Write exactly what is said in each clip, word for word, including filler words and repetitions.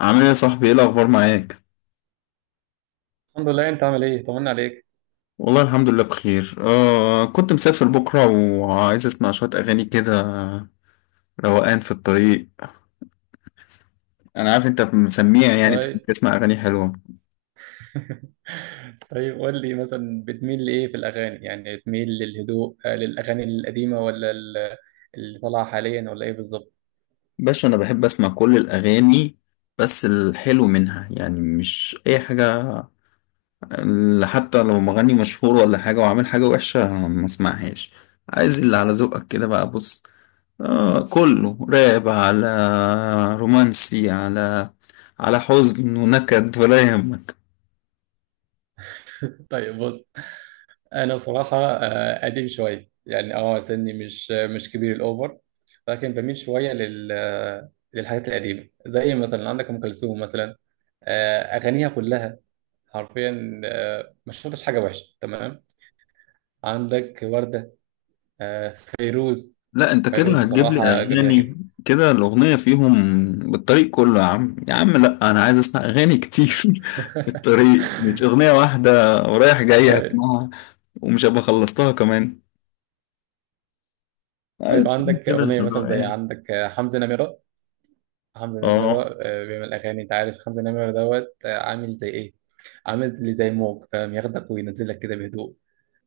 عامل ايه يا صاحبي، ايه الاخبار معاك؟ الحمد لله، انت عامل ايه؟ طمنا عليك. والله الحمد لله بخير. آه كنت مسافر بكره وعايز اسمع شويه اغاني كده، روقان في الطريق. انا عارف انت مسميع، يعني بتحب طيب. تسمع اغاني حلوه. طيب، قول لي مثلا بتميل لايه في الاغاني؟ يعني بتميل للهدوء آه، للاغاني القديمه، ولا ال- اللي طالعه حاليا، ولا ايه بالظبط؟ باشا، انا بحب اسمع كل الاغاني، بس الحلو منها، يعني مش اي حاجه، اللي حتى لو مغني مشهور ولا حاجه وعامل حاجه وحشه ما اسمعهاش. عايز اللي على ذوقك كده بقى، بص. آه كله راب، على رومانسي، على على حزن ونكد ولا يهمك. طيب، بص. انا بصراحه آه، قديم شويه، يعني اه سني مش مش كبير الاوفر. لكن بميل شويه لل آه، للحاجات القديمه، زي مثلا عندك ام كلثوم مثلا. آه، اغانيها كلها، حرفيا، آه، ما شفتش حاجه وحشه. تمام. عندك وردة، آه فيروز. لا، انت فيروز كده هتجيب لي بصراحة جميلة اغاني جدا. كده الاغنيه فيهم بالطريق كله، يا عم يا عم، لا انا عايز اسمع اغاني كتير. في الطريق مش اغنيه واحده، ورايح جاي طيب. هسمعها، ومش هبقى خلصتها كمان. عايز طيب، عندك كده في أغنية مثلا زي الروقان. عندك آه، حمزة نمرة. حمزة اه، نمرة آه، بيعمل أغاني. أنت عارف حمزة نمرة دوت آه، عامل زي إيه؟ عامل اللي زي موج، فاهم؟ ياخدك وينزلك كده بهدوء.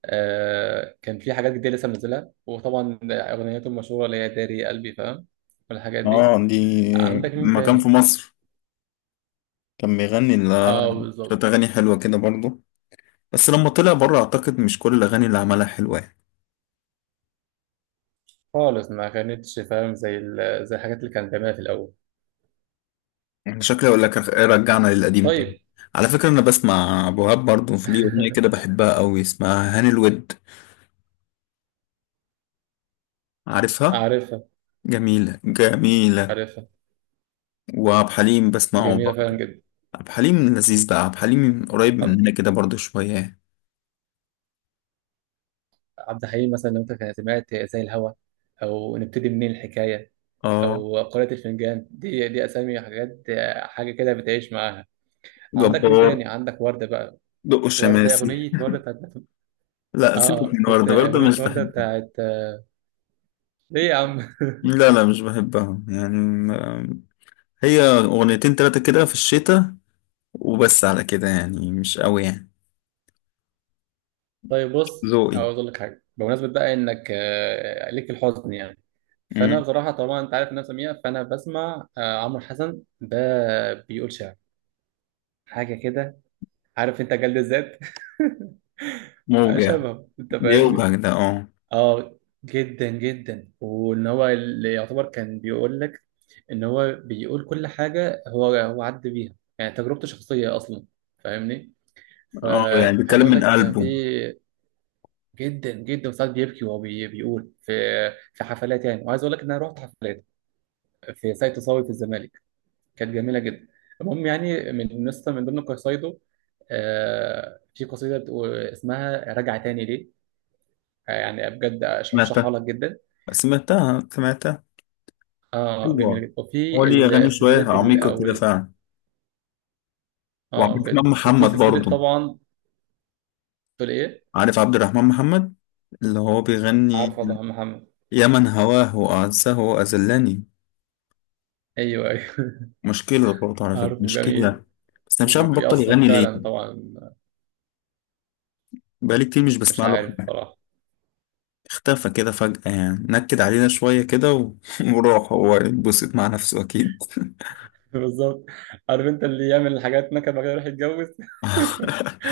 آه كان في حاجات جديدة لسه منزلها، وطبعا أغنيته المشهورة اللي هي داري قلبي، فاهم؟ والحاجات دي. اه، دي عندك مين لما كان في تاني؟ مصر كان بيغني اه، ال- شويه بالظبط. اغاني حلوه كده برضه، بس لما طلع بره اعتقد مش كل الاغاني اللي عملها حلوه يعني. خالص، ما كانتش فاهم زي ال- زي الحاجات اللي كان بيعملها في الأول. انا شكلي اقول لك إيه، رجعنا للقديم تاني. طيب. على فكرة انا بسمع ابو وهاب برضه، في ليه اغنية كده بحبها قوي اسمها هاني الود، عارفها؟ عارفها، جميلة جميلة. عارفها. وعبد الحليم بسمعه جميلة برضه. فعلا جدا. عبد الحليم لذيذ بقى، عبد الحليم قريب عبد مننا كده برضه شوية. عبد الحليم مثلا، لو انت كان سمعت زي الهوا، او نبتدي منين الحكاية، اه. او قارئة الفنجان. دي دي اسامي حاجات، حاجة كده بتعيش معاها. عندك مين جبار. تاني؟ عندك وردة بقى. دق وردة، الشماسي. اغنية وردة بتاعت... لا، سيبك اه، اه، من وردة وبتاع برضه اغنية مش وردة بحبها. بتاعت... ليه يا عم؟ لا لا مش بحبها يعني، ما- هي اغنيتين تلاتة كده في الشتاء وبس، على كده يعني مش قوي يعني. طيب، بص. ذوقي. عاوز اقول لك حاجة بمناسبة بقى، انك آه، ليك في الحزن، يعني. فانا مم. بصراحة، طبعا انت عارف ان انا سميع. فانا بسمع آه، عمرو حسن ده، بيقول شعر. حاجة كده، عارف انت؟ جلد الذات، آه، موجع. شبه. انت فاهمني؟ بيوجع ده اه. اه، جدا جدا. وان هو اللي يعتبر كان بيقول لك، ان هو بيقول كل حاجه هو هو عدى بيها، يعني تجربته شخصيه اصلا. فاهمني؟ اه، يعني فعايز بيتكلم اقول من لك، كان في... قلبه. جدا جدا ساعات بيبكي وهو بي- بيقول في... في حفلات يعني، وعايز اقول لك ان انا رحت حفلات في ساقية تصاوي في الزمالك. كانت جميله جدا. المهم، يعني من نسخه من ضمن قصايده، آه، في قصيده بتقول اسمها راجع تاني ليه، آه، يعني بجد ارشحها سمعتها لك جدا. سمعتها سمعتها. اه، جميله حلوة. جدا. هو وفي ليه أغاني ال- شوية سلسله ال- عميقة او كده ال- فعلا. وعبد اه، الرحمن بجد. وفي محمد سلسله برضه. طبعا. تقول ايه؟ عارف عبد الرحمن محمد؟ اللي هو بيغني عارفه، ده محمد. يا من هواه وأعزه وأذلني. ايوه، ايوه. مشكلة برضه على فكرة عارفه، جميل. مشكلة. بس أنا مش عارف بطل وبيأثر يغني ليه، فعلا طبعا. بقالي كتير مش مش بسمع له عارف حاجة. صراحه. اختفى كده فجأة، يعني نكد علينا شوية كده و- وراح هو يتبسط مع نفسه أكيد. بالظبط. عارف، انت اللي يعمل الحاجات نكد بعد كده يروح يتجوز.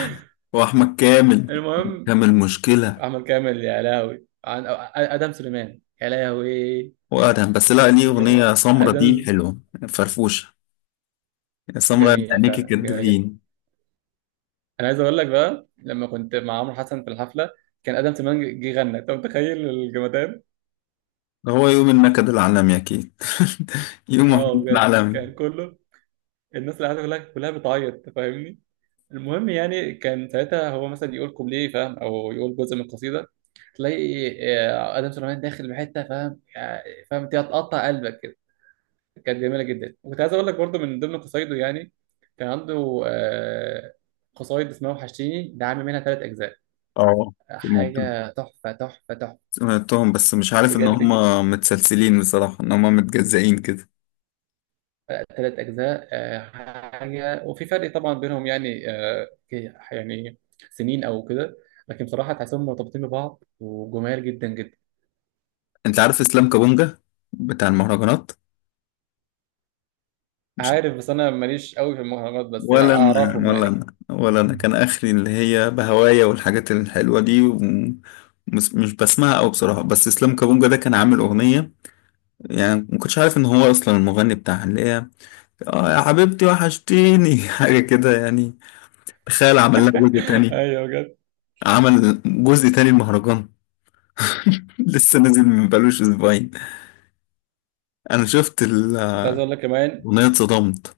واحمد كامل. المهم، كامل مشكله. احمد كامل يا لهوي. عن ادم سليمان يا لهوي. وادهم، بس لا ليه اغنيه بجد، سمرة دي ادم. حلوه، فرفوشه. سمرة جميله عينيكي فعلا، جميله جدا. كدفين. انا عايز اقول لك بقى، لما كنت مع عمرو حسن في الحفله، كان ادم سليمان جه غنى. انت متخيل الجمدان؟ هو يوم النكد العالمي اكيد، يوم اه، الحب بجد العالمي. كان كله... الناس اللي قاعده كلها كلها بتعيط. أنت فاهمني؟ المهم، يعني كان ساعتها هو مثلا يقول كوبليه، فاهم؟ او يقول جزء من القصيده، تلاقي آه، ادم سليمان داخل بحته، فاهم؟ آه، فاهم؟ انت هتقطع قلبك كده. كانت جميله جدا. وكنت عايز اقول لك برضو من ضمن قصايده يعني، كان عنده آه، قصايد اسمها وحشتيني، ده عامل منها ثلاث اجزاء. اه، سمعتهم حاجه تحفه تحفه تحفه. سمعتهم، بس مش عارف ان هم بجد. متسلسلين بصراحه، ان هم متجزئين كده. ثلاث أجزاء، آه، حاجة. وفي فرق طبعا بينهم يعني، آه، في- يعني سنين أو كده. لكن بصراحة تحسهم مرتبطين ببعض، وجمال جدا جدا. انت عارف اسلام كابونجا بتاع المهرجانات؟ عارف، بس أنا ماليش قوي في المهرجانات، بس يعني ولا انا أعرفهم ولا يعني كده. انا ولا انا كان اخري اللي هي بهوايا والحاجات الحلوه دي، ومش مش بسمعها قوي بصراحه، بس اسلام كابونجا ده كان عامل اغنيه، يعني ما كنتش عارف ان هو اصلا المغني بتاعها، اللي هي اه يا حبيبتي وحشتيني. حاجه كده يعني. تخيل، عمل لها جزء تاني. أيوه، بجد. عمل جزء تاني المهرجان. لسه نازل من بقالوش اسبوعين، انا شفت كنت الاغنيه عايز أقول لك كمان. اتصدمت.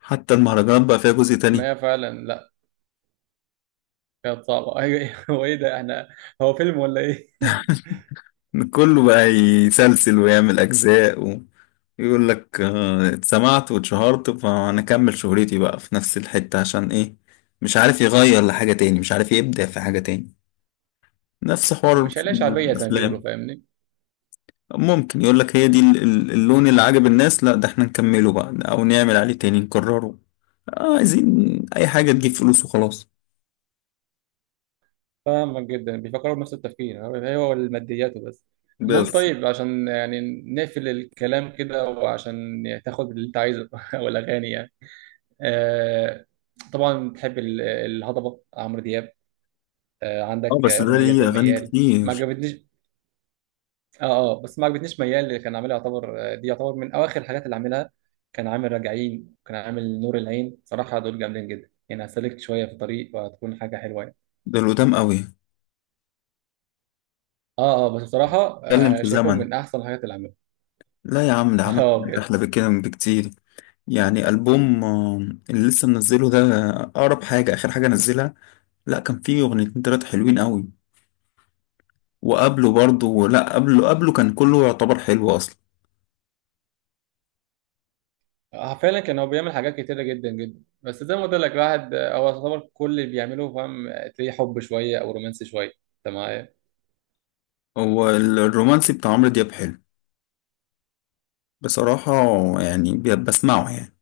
حتى المهرجانات بقى فيها جزء تاني. ما هي فعلا، لا. كانت صعبة، أيوه. هو إيه ده؟ إحنا، هو فيلم ولا إيه؟ كله بقى يسلسل ويعمل أجزاء ويقول لك آه، اتسمعت واتشهرت فأنا أكمل شهرتي بقى في نفس الحتة، عشان إيه؟ مش عارف يغير لحاجة تاني، مش عارف يبدع في حاجة تاني. نفس حوار مش عليها شعبية زي ما بيقولوا، الأفلام. فاهمني؟ ممكن يقول لك هي دي ال- ال- اللون اللي عجب الناس، لا ده احنا نكمله بقى أو نعمل عليه تاني نكرره. آه، عايزين أي حاجة تجيب فلوس وخلاص. فاهمك. جدا بيفكروا بنفس التفكير، هو هو الماديات وبس. المهم، بس طيب، عشان يعني نقفل الكلام كده، وعشان تاخد اللي انت عايزه. او الاغاني يعني، آه طبعا بتحب ال- الهضبه عمرو دياب. آه اه عندك بس ده اغنيه ليه زي أغاني ميال. ما كتير. عجبتنيش. اه. اه، بس ما عجبتنيش ميال. اللي كان عاملها يعتبر آه، دي يعتبر من اواخر الحاجات اللي عاملها. كان عامل راجعين، كان عامل نور العين. صراحه دول جامدين جدا يعني. هسلكت شويه في الطريق وهتكون حاجه حلوه يعني. ده القدام قوي. اه، اه، بس بصراحه اتكلم آه في شايفهم زمن. من احسن الحاجات اللي عملها. لا يا عم، ده عمل اه، حاجات بجد. أحلى بكده من بكتير. يعني ألبوم آه، اللي لسه منزله ده، آه، أقرب حاجة، آخر حاجة نزلها. لا كان فيه أغنيتين تلاتة حلوين قوي. وقبله برضه، لا قبله قبله كان كله يعتبر حلو أصلا. آه، فعلا كان هو بيعمل حاجات كتيرة جدا جدا. بس زي ما قلت لك، الواحد آه، هو يعتبر كل اللي بيعمله، فاهم؟ آه، تلاقيه حب شوية أو رومانسي شوية. أنت معايا؟ هو ال- الرومانسي بتاع عمرو دياب حلو بصراحة، يعني ب- بسمعه يعني.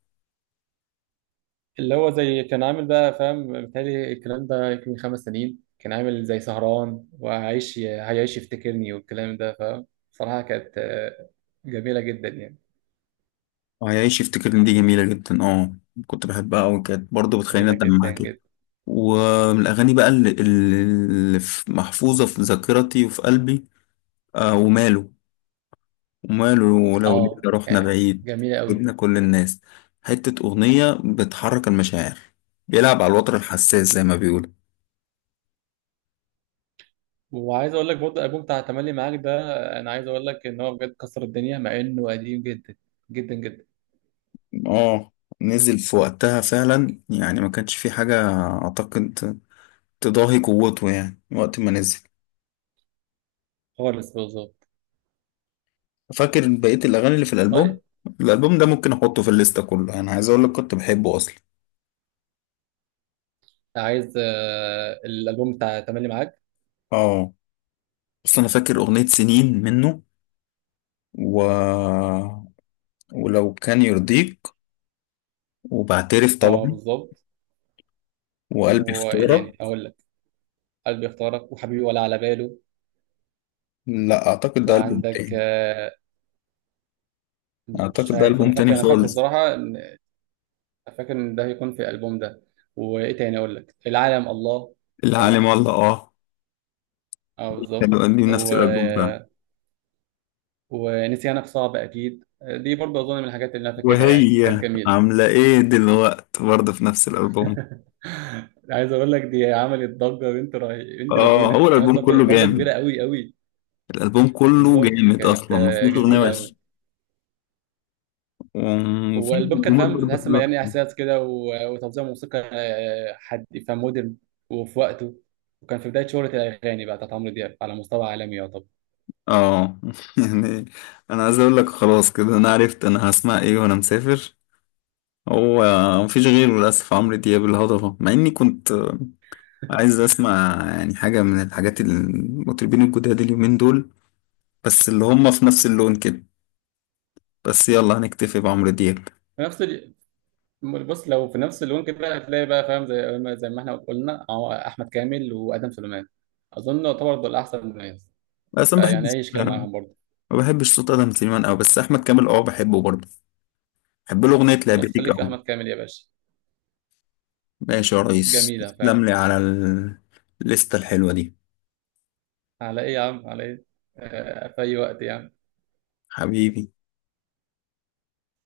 اللي هو زي كان عامل بقى، فاهم؟ بالتالي الكلام ده يمكن من خمس سنين. كان عامل زي سهران وهيعيش هيعيش يفتكرني والكلام ده، فاهم؟ صراحة كانت آه، جميلة جدا يعني. وهيعيش يفتكرني دي جميلة جدا اه. كنت بحبها أوي، كانت برضه بتخليني جميلة أدمع جدا كده. جدا. ومن الأغاني بقى اللي, اللي في- محفوظة في ذاكرتي وفي قلبي. آه وماله، وماله لو ليلة اه، رحنا آه، بعيد، جميلة قوي. جبنا كل الناس. حتة أغنية بتحرك المشاعر، بيلعب على الوتر الحساس زي ما بيقولوا. وعايز اقول لك برضه، الالبوم بتاع تملي معاك ده، آه، انا عايز اقول لك ان هو بجد كسر الدنيا، مع انه قديم جدا، جدا جدا. اه، نزل في وقتها فعلا يعني، ما كانش في حاجة أعتقد تضاهي قوته يعني وقت ما نزل. خالص، بالظبط. فاكر بقية الأغاني اللي في الألبوم؟ طيب، الألبوم ده ممكن أحطه في الليستة كله، أنا عايز أقول لك كنت بحبه أصلا. عايز آه، الالبوم بتاع تملي معاك. اه، بس أنا فاكر أغنية سنين منه، و... ولو كان يرضيك، وبعترف اه، طبعا، بالظبط. وقلبي وايه اختارك. تاني اقول لك؟ قلبي اختارك، وحبيبي ولا على باله. لا اعتقد ده البوم وعندك تاني. آه، مش اعتقد ده عارف. البوم انا تاني فاكر انا فاكره خالص. بصراحه إن- فاكر ان ده هيكون في الالبوم ده. وايه تاني اقول لك؟ العالم الله، العالم فاهم؟ والله اه. اه، بالظبط كانوا دي و... نفس الالبوم فعلا. ونسيانك صعب، اكيد دي برضه اظن من الحاجات اللي انا فاكرها يعني، كانت وهي جميله. عامله ايه دلوقت برضه في نفس الالبوم. عايز اقول لك، دي عملت ضجه. بنت رهي... بنت اه، لذينه هو الالبوم عملت ضجه، كله ضجة جامد، كبيره قوي قوي. الالبوم كله بالظبط، جامد كانت اصلا ما آه، فيهوش اغنيه جميله قوي. وحشه. وفي والالبوم كان، الجمهور فاهم؟ برضه تحس إنه حلوه يعني كتير. احساس كده و- وتوزيع موسيقى آه، حد، فاهم؟ مودرن. وفي وقته، وكان في بدايه شهره، الاغاني بقى بتاعت عمرو دياب على مستوى عالمي يعتبر. اه، يعني انا عايز اقول لك خلاص كده، انا عرفت انا هسمع ايه وانا مسافر. هو مفيش غيره للاسف، عمرو دياب الهضبه، مع اني كنت عايز اسمع يعني حاجة من الحاجات المطربين الجداد اليومين دول، بس اللي هم في نفس اللون كده، بس يلا هنكتفي بعمرو دياب. في نفس ال... بص، لو في نفس اللون كده هتلاقي بقى، فاهم؟ زي ما زي ما احنا قلنا أهو، احمد كامل وادم سليمان. اظن يعتبر دول احسن ناس، بس ما فيعني بحبش عيش كده معاهم برضه. ما بحبش صوت ادم سليمان قوي، بس احمد كامل اه بحبه برضه، بحب له اغنية خلاص، لعبتك خليك في قوي. احمد كامل يا باشا. ماشي يا ريس، جميله تسلم فعلا. لي على ال- الليستة الحلوة دي. على ايه يا عم، على ايه؟ آه، في اي وقت يعني. حبيبي.